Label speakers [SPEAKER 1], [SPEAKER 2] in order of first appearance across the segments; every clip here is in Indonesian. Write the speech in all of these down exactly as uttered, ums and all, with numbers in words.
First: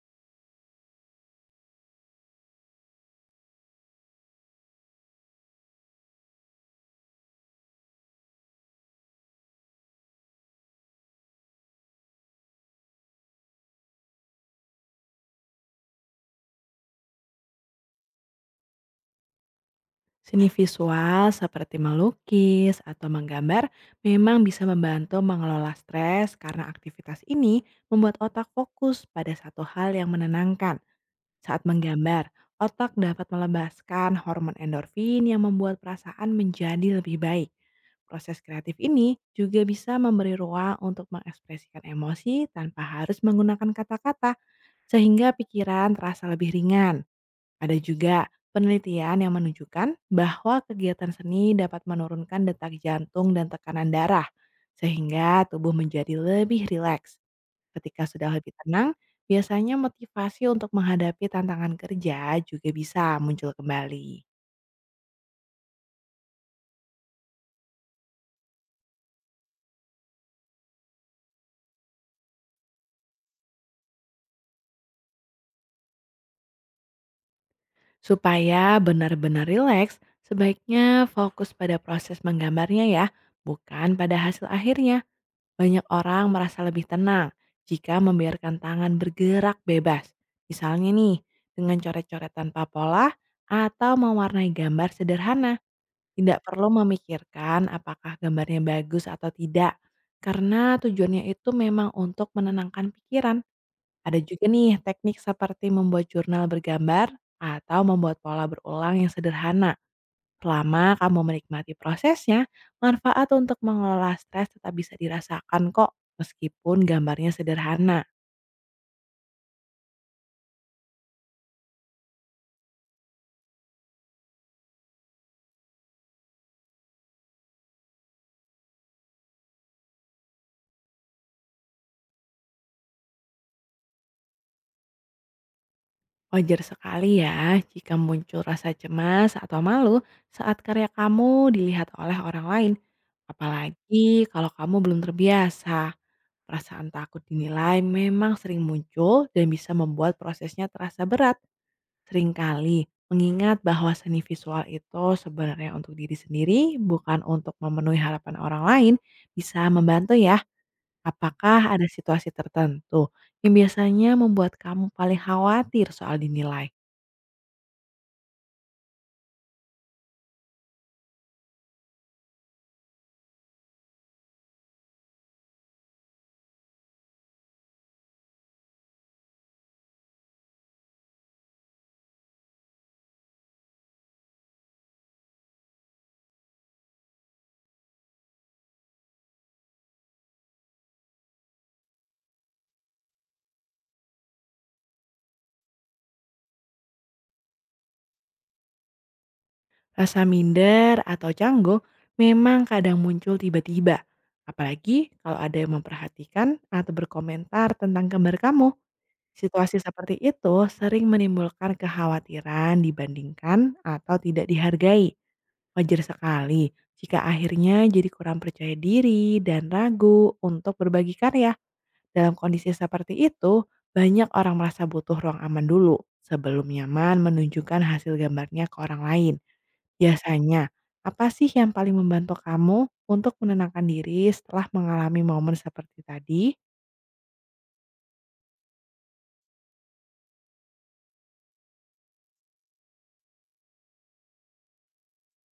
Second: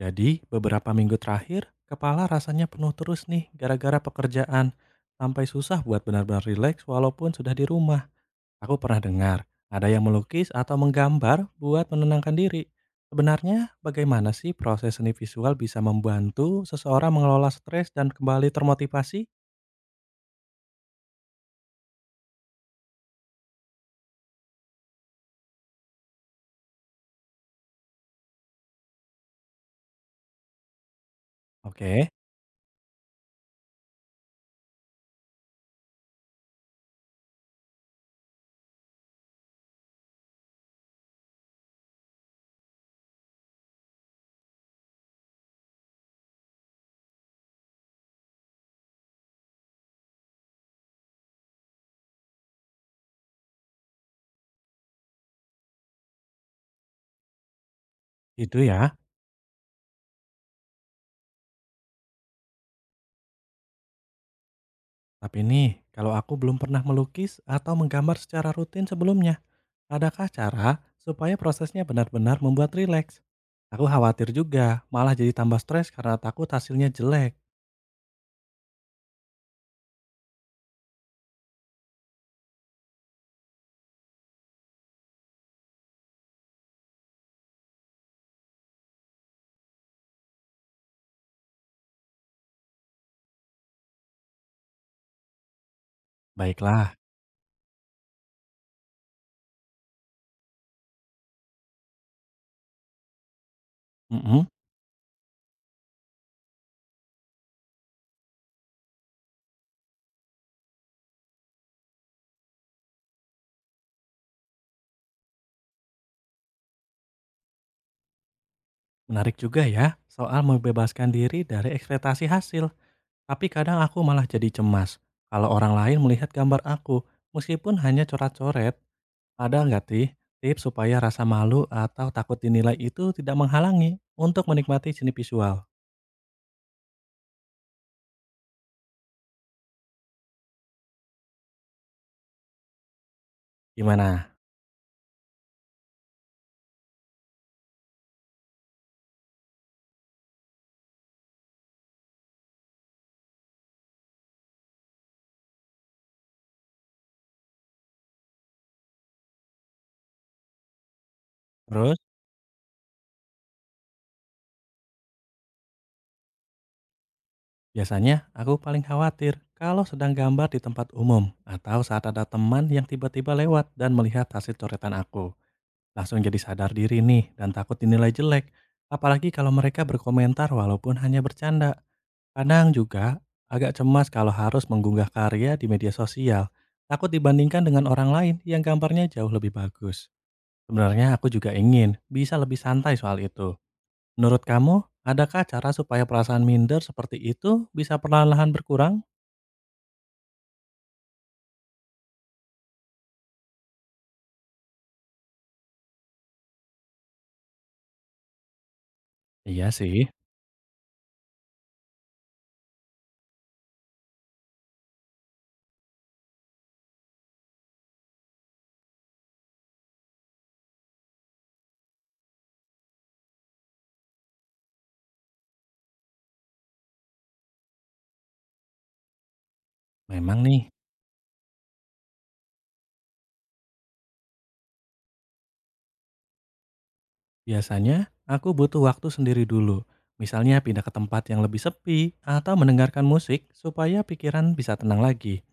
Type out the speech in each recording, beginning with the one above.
[SPEAKER 1] Jadi, beberapa minggu terakhir, kepala rasanya penuh terus nih gara-gara pekerjaan. Sampai susah buat benar-benar rileks walaupun sudah di rumah. Aku pernah dengar, ada yang melukis atau menggambar buat menenangkan diri. Sebenarnya, bagaimana sih proses seni visual bisa membantu seseorang mengelola stres dan kembali termotivasi?
[SPEAKER 2] Seni visual seperti melukis atau menggambar memang bisa membantu mengelola stres karena aktivitas ini membuat otak fokus pada satu hal yang menenangkan. Saat
[SPEAKER 1] Oke,
[SPEAKER 2] menggambar, otak dapat melepaskan hormon endorfin yang membuat perasaan menjadi lebih baik. Proses kreatif ini juga bisa memberi ruang untuk mengekspresikan emosi tanpa harus menggunakan kata-kata, sehingga pikiran terasa lebih ringan. Ada juga penelitian yang menunjukkan bahwa kegiatan seni dapat menurunkan detak jantung dan tekanan darah, sehingga tubuh menjadi lebih rileks. Ketika sudah lebih
[SPEAKER 1] itu
[SPEAKER 2] tenang,
[SPEAKER 1] ya.
[SPEAKER 2] biasanya motivasi untuk menghadapi tantangan kerja juga bisa muncul kembali.
[SPEAKER 1] Tapi nih, kalau aku belum pernah melukis atau menggambar secara rutin sebelumnya, adakah cara supaya prosesnya benar-benar membuat rileks? Aku khawatir juga, malah jadi tambah stres karena takut hasilnya jelek.
[SPEAKER 2] Supaya benar-benar rileks, sebaiknya fokus pada proses menggambarnya ya, bukan pada hasil akhirnya. Banyak orang merasa lebih tenang jika membiarkan tangan bergerak bebas. Misalnya nih, dengan coret-coret tanpa pola atau mewarnai gambar sederhana. Tidak perlu
[SPEAKER 1] Baiklah.
[SPEAKER 2] memikirkan apakah gambarnya bagus atau tidak. Karena tujuannya itu memang untuk menenangkan pikiran. Ada
[SPEAKER 1] mm
[SPEAKER 2] juga nih teknik seperti membuat jurnal bergambar atau membuat pola berulang yang sederhana. Selama kamu menikmati prosesnya, manfaat untuk mengelola stres tetap bisa dirasakan kok, meskipun gambarnya sederhana.
[SPEAKER 1] Menarik juga ya soal membebaskan diri dari ekspektasi hasil. Tapi kadang aku malah jadi cemas kalau orang lain melihat gambar aku, meskipun hanya coret-coret. Ada nggak sih tips supaya rasa malu atau takut dinilai itu tidak menghalangi untuk menikmati seni visual?
[SPEAKER 2] Wajar sekali ya jika muncul rasa cemas atau malu saat karya kamu dilihat oleh orang lain. Apalagi
[SPEAKER 1] Gimana?
[SPEAKER 2] kalau kamu belum terbiasa. Perasaan takut dinilai memang sering muncul dan bisa membuat prosesnya terasa berat. Seringkali mengingat bahwa seni visual itu sebenarnya untuk diri sendiri, bukan untuk memenuhi harapan orang lain, bisa membantu ya. Apakah ada
[SPEAKER 1] Terus,
[SPEAKER 2] situasi tertentu yang biasanya membuat kamu paling khawatir soal dinilai?
[SPEAKER 1] biasanya aku paling khawatir kalau sedang gambar di tempat umum atau saat ada teman yang tiba-tiba lewat dan melihat hasil coretan aku. Langsung jadi sadar diri nih dan takut dinilai jelek. Apalagi kalau mereka berkomentar walaupun hanya bercanda. Kadang juga agak cemas kalau harus mengunggah karya di media sosial. Takut dibandingkan dengan orang lain yang gambarnya jauh lebih bagus. Sebenarnya aku juga ingin bisa lebih santai soal itu. Menurut kamu, adakah cara supaya perasaan minder seperti itu bisa perlahan-lahan berkurang?
[SPEAKER 2] Rasa minder atau canggung memang kadang muncul tiba-tiba. Apalagi kalau ada yang memperhatikan atau berkomentar tentang gambar kamu.
[SPEAKER 1] Iya
[SPEAKER 2] Situasi
[SPEAKER 1] sih.
[SPEAKER 2] seperti itu sering menimbulkan kekhawatiran dibandingkan atau tidak dihargai. Wajar sekali jika akhirnya jadi kurang percaya diri dan ragu untuk berbagi karya. Dalam kondisi seperti itu, banyak orang merasa butuh ruang aman dulu sebelum nyaman menunjukkan hasil gambarnya ke orang lain.
[SPEAKER 1] Memang nih,
[SPEAKER 2] Biasanya, apa sih yang paling membantu kamu untuk menenangkan diri setelah mengalami momen seperti tadi?
[SPEAKER 1] biasanya aku butuh waktu sendiri dulu. Misalnya pindah ke tempat yang lebih sepi atau mendengarkan musik supaya pikiran bisa tenang lagi.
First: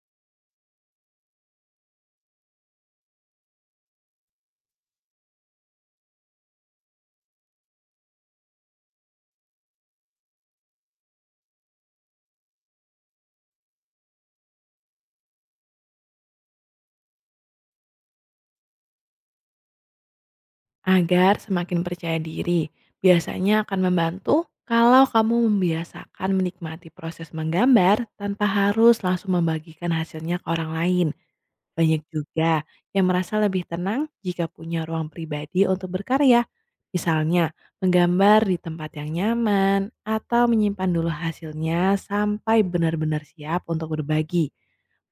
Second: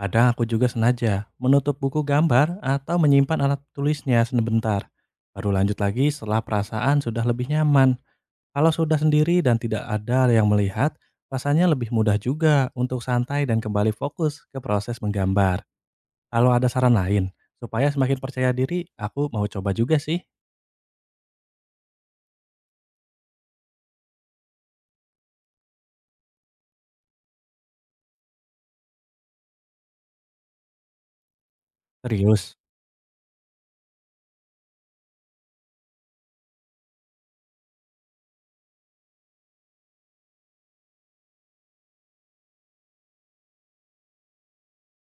[SPEAKER 1] Kadang aku juga sengaja menutup buku gambar atau menyimpan alat tulisnya sebentar. Baru lanjut lagi setelah perasaan sudah lebih nyaman. Kalau sudah sendiri dan tidak ada yang melihat, rasanya lebih mudah juga untuk santai dan kembali fokus ke proses menggambar. Kalau ada saran lain, supaya semakin percaya diri, aku mau coba juga sih.
[SPEAKER 2] Agar semakin percaya diri, biasanya akan membantu kalau kamu membiasakan menikmati proses menggambar tanpa harus langsung membagikan hasilnya ke orang lain. Banyak juga
[SPEAKER 1] Serius.
[SPEAKER 2] yang merasa lebih tenang jika punya ruang pribadi untuk berkarya. Misalnya, menggambar di tempat yang nyaman atau menyimpan dulu hasilnya sampai benar-benar siap untuk berbagi.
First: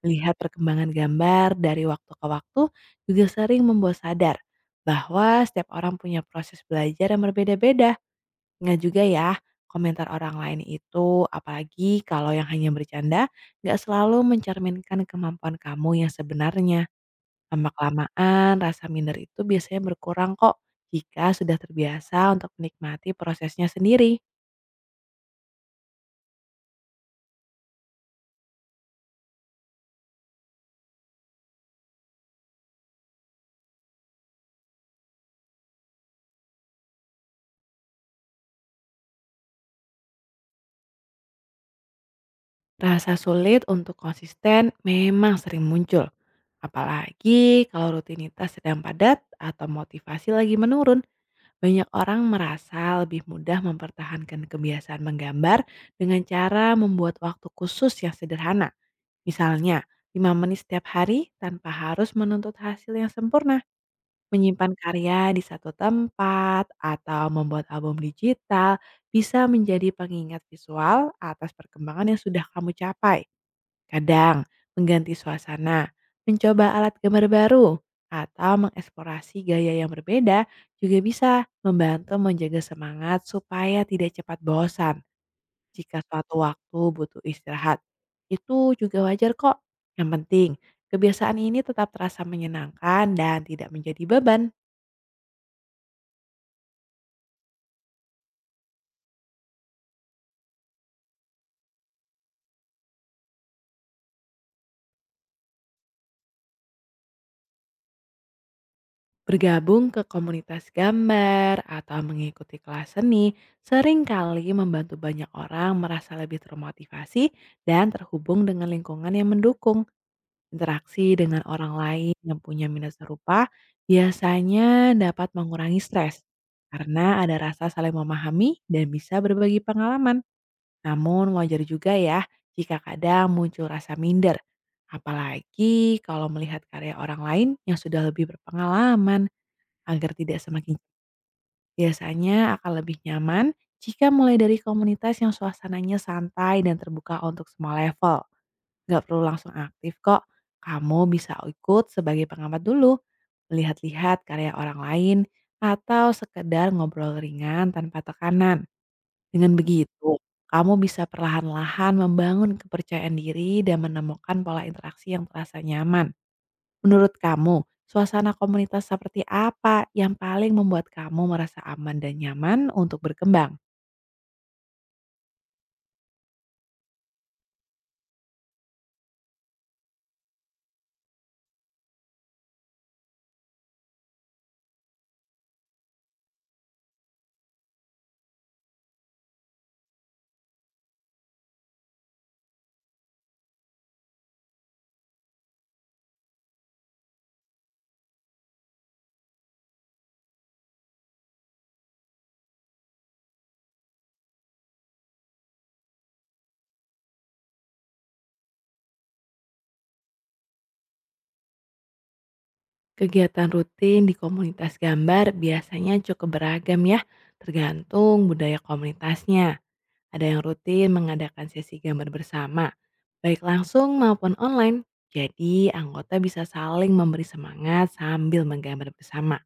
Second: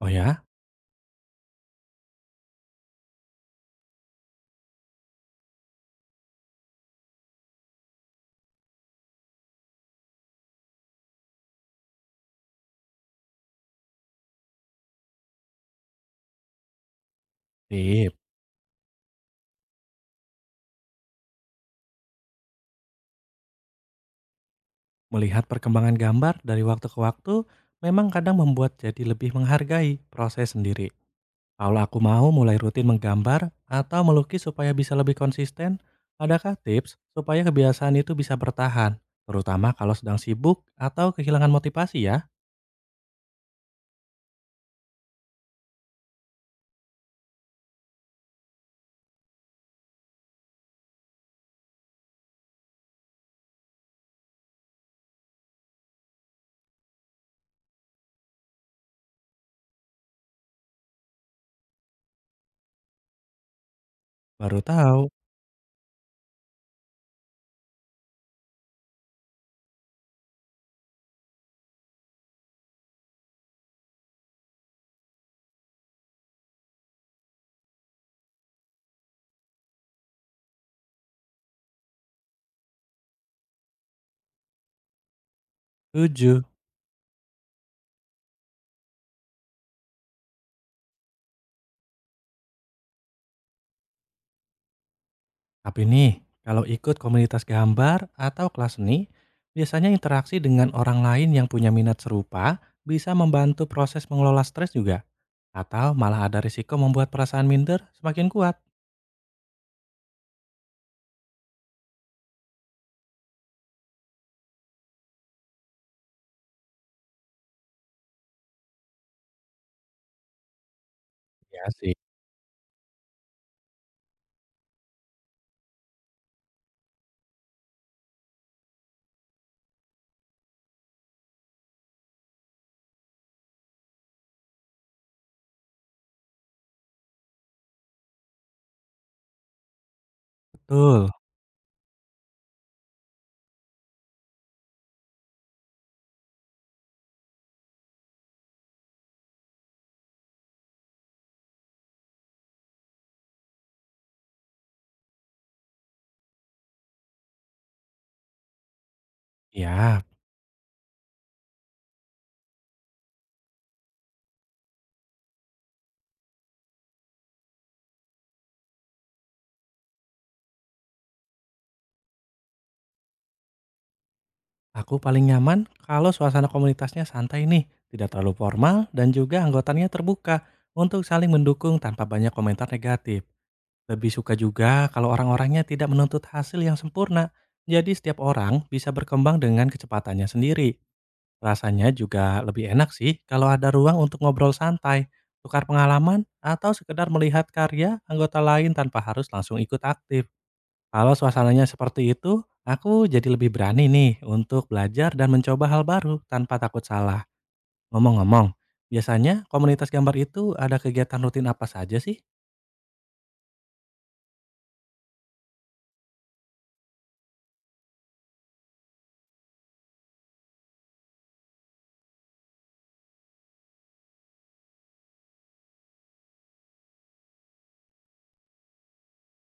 [SPEAKER 1] Oh
[SPEAKER 2] Melihat
[SPEAKER 1] ya?
[SPEAKER 2] perkembangan gambar dari waktu ke waktu juga sering membuat sadar bahwa setiap orang punya proses belajar yang berbeda-beda. Nggak juga ya, komentar orang lain itu, apalagi kalau yang hanya bercanda, nggak selalu mencerminkan kemampuan kamu yang sebenarnya.
[SPEAKER 1] Sip.
[SPEAKER 2] Lama-kelamaan rasa minder itu biasanya berkurang kok jika sudah terbiasa untuk menikmati prosesnya sendiri.
[SPEAKER 1] Melihat perkembangan gambar dari waktu ke waktu, memang kadang membuat jadi lebih menghargai proses sendiri. Kalau aku mau mulai rutin menggambar atau melukis supaya bisa lebih konsisten, adakah tips supaya kebiasaan itu bisa bertahan? Terutama kalau sedang sibuk atau kehilangan motivasi ya.
[SPEAKER 2] Rasa sulit untuk konsisten memang sering muncul. Apalagi kalau rutinitas sedang padat atau motivasi lagi menurun, banyak orang merasa lebih mudah mempertahankan kebiasaan menggambar dengan cara membuat waktu khusus yang sederhana. Misalnya, lima menit setiap hari tanpa harus menuntut hasil yang sempurna.
[SPEAKER 1] Baru
[SPEAKER 2] Menyimpan
[SPEAKER 1] tahu.
[SPEAKER 2] karya di satu tempat atau membuat album digital bisa menjadi pengingat visual atas perkembangan yang sudah kamu capai. Kadang, mengganti suasana, mencoba alat gambar baru, atau mengeksplorasi gaya yang berbeda juga bisa membantu menjaga semangat supaya tidak cepat bosan jika suatu
[SPEAKER 1] Tujuh.
[SPEAKER 2] waktu butuh istirahat. Itu juga wajar kok. Yang penting, kebiasaan ini tetap terasa menyenangkan dan tidak menjadi beban.
[SPEAKER 1] Tapi nih, kalau ikut komunitas gambar atau kelas seni, biasanya interaksi dengan orang lain yang punya minat serupa bisa membantu proses mengelola stres juga. Atau malah ada risiko membuat perasaan minder semakin kuat.
[SPEAKER 2] Bergabung ke komunitas gambar atau mengikuti kelas seni seringkali membantu banyak orang merasa lebih termotivasi dan terhubung dengan lingkungan yang mendukung. Interaksi dengan
[SPEAKER 1] Ya
[SPEAKER 2] orang
[SPEAKER 1] sih.
[SPEAKER 2] lain yang punya minat serupa biasanya dapat mengurangi stres karena ada rasa saling memahami dan bisa berbagi pengalaman. Namun wajar juga ya jika kadang muncul rasa minder, apalagi kalau melihat karya orang lain yang sudah lebih berpengalaman. Agar tidak semakin,
[SPEAKER 1] Betul.
[SPEAKER 2] biasanya akan lebih nyaman jika mulai dari komunitas yang suasananya santai dan terbuka untuk semua level. Nggak perlu langsung aktif kok, kamu bisa ikut sebagai pengamat dulu, melihat-lihat karya orang lain, atau sekedar ngobrol ringan tanpa tekanan. Dengan
[SPEAKER 1] Ya,
[SPEAKER 2] begitu, kamu bisa perlahan-lahan membangun kepercayaan diri dan menemukan pola interaksi yang terasa nyaman. Menurut kamu, suasana komunitas seperti apa yang paling membuat kamu merasa aman dan nyaman untuk berkembang?
[SPEAKER 1] aku paling nyaman kalau suasana komunitasnya santai nih, tidak terlalu formal dan juga anggotanya terbuka untuk saling mendukung tanpa banyak komentar negatif. Lebih suka juga kalau orang-orangnya tidak menuntut hasil yang sempurna, jadi setiap orang bisa berkembang dengan kecepatannya sendiri. Rasanya juga lebih enak sih kalau ada ruang untuk ngobrol santai, tukar pengalaman, atau sekedar melihat karya anggota lain tanpa harus langsung ikut aktif. Kalau suasananya seperti itu, aku jadi lebih berani nih untuk belajar dan mencoba hal baru tanpa takut salah. Ngomong-ngomong, biasanya komunitas gambar itu ada kegiatan rutin apa saja sih?
[SPEAKER 2] Kegiatan rutin di komunitas gambar biasanya cukup beragam ya, tergantung budaya komunitasnya. Ada yang rutin mengadakan sesi gambar bersama, baik langsung maupun online. Jadi anggota bisa saling memberi semangat sambil menggambar bersama.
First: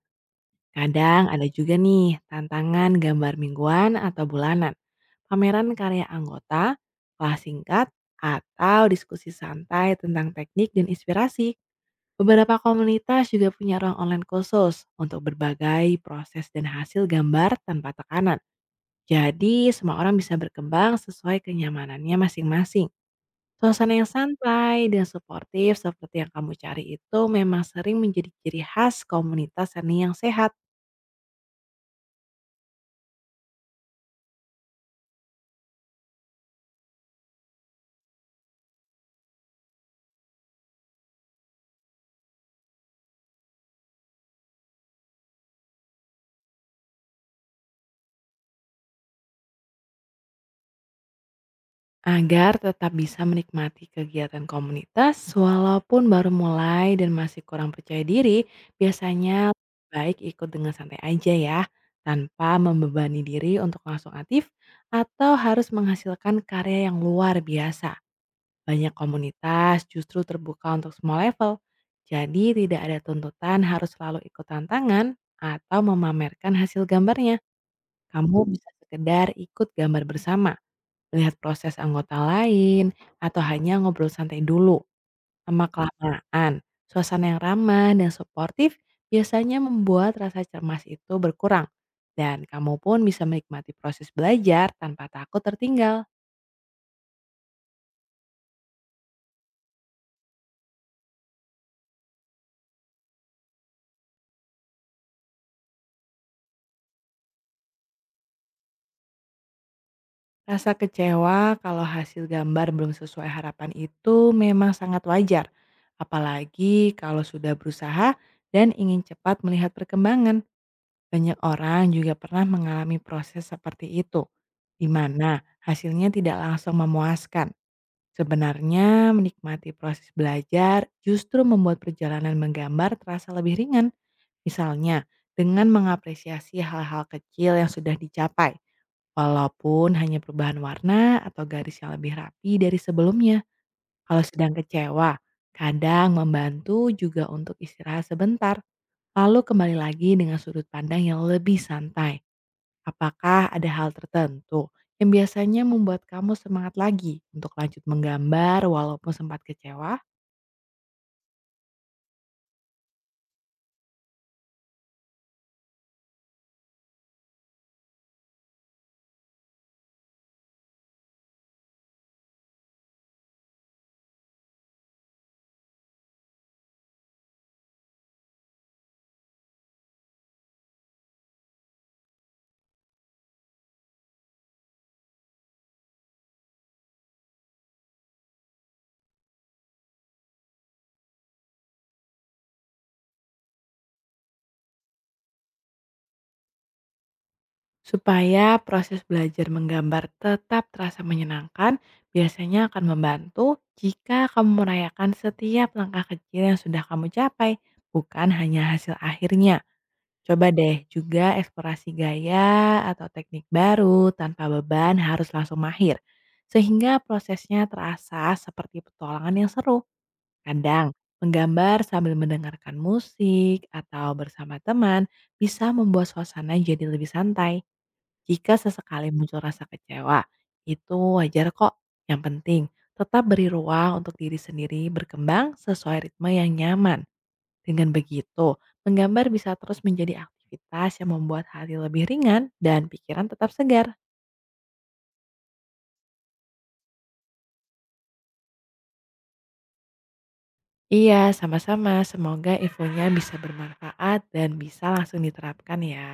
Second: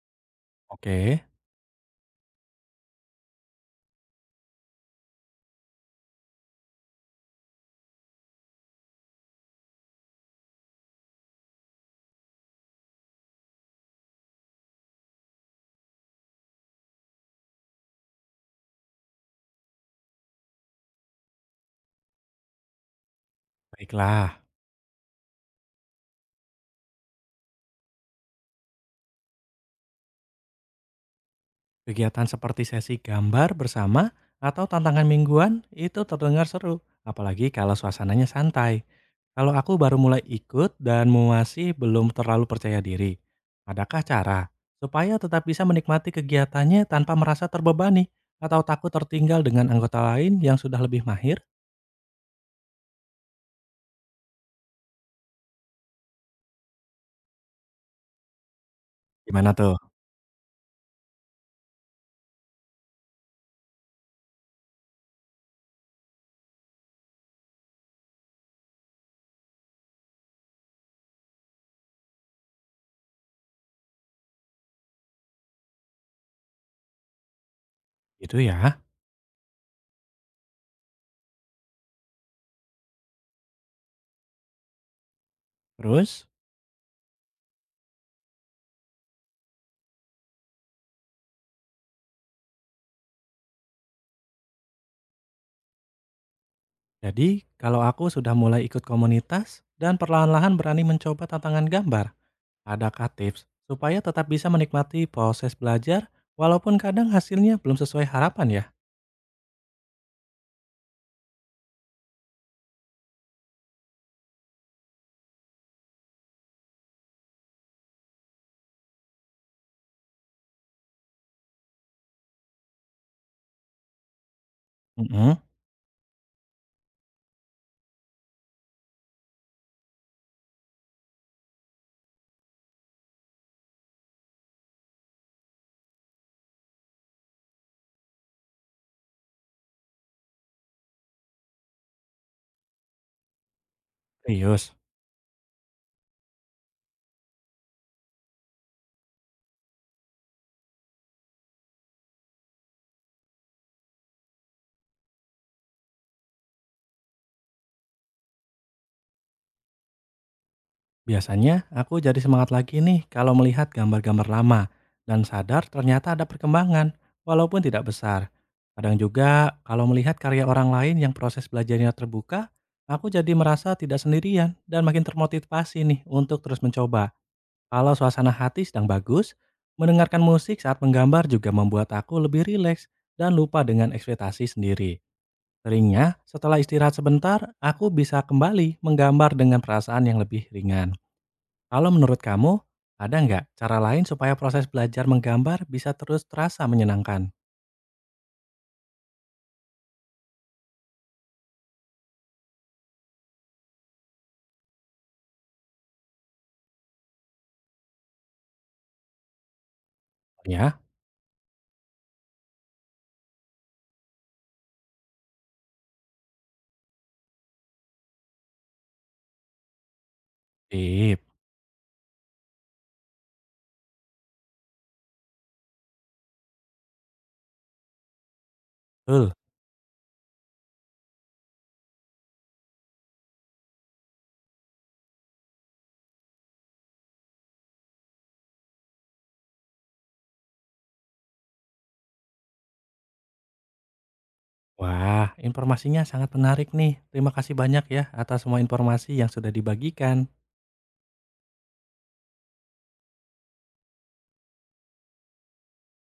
[SPEAKER 1] Oke,
[SPEAKER 2] Kadang ada juga nih tantangan gambar mingguan atau bulanan, pameran karya anggota, kelas singkat, atau diskusi santai tentang teknik dan inspirasi. Beberapa komunitas juga punya ruang online khusus untuk berbagai proses dan hasil gambar tanpa tekanan. Jadi semua orang bisa berkembang sesuai kenyamanannya masing-masing. Suasana yang
[SPEAKER 1] baiklah.
[SPEAKER 2] santai dan suportif seperti yang kamu cari itu memang sering menjadi ciri khas komunitas seni yang sehat.
[SPEAKER 1] Kegiatan seperti sesi gambar bersama atau tantangan mingguan itu terdengar seru, apalagi kalau suasananya santai. Kalau aku baru mulai ikut dan masih belum terlalu percaya diri, adakah cara supaya tetap bisa menikmati kegiatannya tanpa merasa terbebani atau takut tertinggal dengan anggota lain yang sudah lebih mahir?
[SPEAKER 2] Agar tetap bisa menikmati kegiatan komunitas walaupun baru mulai dan masih kurang percaya diri,
[SPEAKER 1] Gimana
[SPEAKER 2] biasanya
[SPEAKER 1] tuh?
[SPEAKER 2] lebih baik ikut dengan santai aja ya, tanpa membebani diri untuk langsung aktif atau harus menghasilkan karya yang luar biasa. Banyak komunitas justru terbuka untuk semua level, jadi tidak ada tuntutan harus selalu ikut tantangan atau memamerkan hasil gambarnya. Kamu
[SPEAKER 1] Itu
[SPEAKER 2] bisa
[SPEAKER 1] ya.
[SPEAKER 2] sekedar ikut gambar bersama, melihat proses anggota lain, atau hanya ngobrol santai dulu?
[SPEAKER 1] Terus,
[SPEAKER 2] Lama-kelamaan, suasana yang ramah dan suportif biasanya membuat rasa cermas itu berkurang, dan kamu pun bisa menikmati proses belajar tanpa takut tertinggal.
[SPEAKER 1] jadi kalau aku sudah mulai ikut komunitas dan perlahan-lahan berani mencoba tantangan gambar, adakah tips supaya tetap bisa menikmati proses belajar walaupun kadang hasilnya belum sesuai harapan ya?
[SPEAKER 2] Rasa kecewa kalau hasil gambar belum sesuai harapan itu memang sangat wajar, apalagi kalau sudah berusaha dan ingin cepat melihat perkembangan. Banyak orang juga pernah mengalami proses seperti itu, di
[SPEAKER 1] Mhm.
[SPEAKER 2] mana hasilnya tidak langsung memuaskan. Sebenarnya, menikmati proses belajar justru membuat perjalanan menggambar terasa lebih ringan. Misalnya, dengan mengapresiasi hal-hal kecil yang sudah dicapai, walaupun hanya perubahan warna atau garis yang lebih rapi dari sebelumnya. Kalau sedang
[SPEAKER 1] Serius,
[SPEAKER 2] kecewa, kadang membantu juga untuk istirahat sebentar, lalu kembali lagi dengan sudut pandang yang lebih santai. Apakah ada hal tertentu yang biasanya membuat kamu semangat lagi untuk lanjut menggambar walaupun sempat kecewa?
[SPEAKER 1] biasanya aku jadi semangat lagi nih kalau melihat gambar-gambar lama dan sadar ternyata ada perkembangan walaupun tidak besar. Kadang juga kalau melihat karya orang lain yang proses belajarnya terbuka, aku jadi merasa tidak sendirian dan makin termotivasi nih untuk terus mencoba. Kalau suasana hati sedang bagus, mendengarkan musik saat menggambar juga membuat aku lebih rileks dan lupa dengan ekspektasi sendiri. Seringnya, setelah istirahat sebentar, aku bisa kembali menggambar dengan perasaan yang lebih ringan. Kalau menurut kamu, ada nggak cara lain supaya proses belajar menggambar bisa terus terasa menyenangkan?
[SPEAKER 2] Supaya proses belajar menggambar tetap terasa menyenangkan, biasanya akan membantu jika kamu merayakan setiap langkah kecil yang sudah kamu capai, bukan hanya hasil akhirnya. Coba
[SPEAKER 1] Ya,
[SPEAKER 2] deh juga eksplorasi gaya atau teknik baru tanpa beban harus langsung mahir, sehingga prosesnya terasa seperti petualangan yang seru. Kadang,
[SPEAKER 1] sip.
[SPEAKER 2] menggambar sambil mendengarkan musik atau bersama teman bisa membuat suasana jadi lebih santai. Jika sesekali
[SPEAKER 1] Betul.
[SPEAKER 2] muncul rasa kecewa, itu wajar kok. Yang penting, tetap beri ruang untuk diri sendiri berkembang sesuai ritme yang nyaman. Dengan begitu, menggambar bisa terus menjadi aktivitas yang membuat hati lebih ringan dan pikiran tetap segar.
[SPEAKER 1] Wah, informasinya sangat menarik nih. Terima kasih banyak ya atas semua informasi yang sudah dibagikan.
[SPEAKER 2] Iya, sama-sama. Semoga infonya bisa bermanfaat dan bisa langsung diterapkan ya.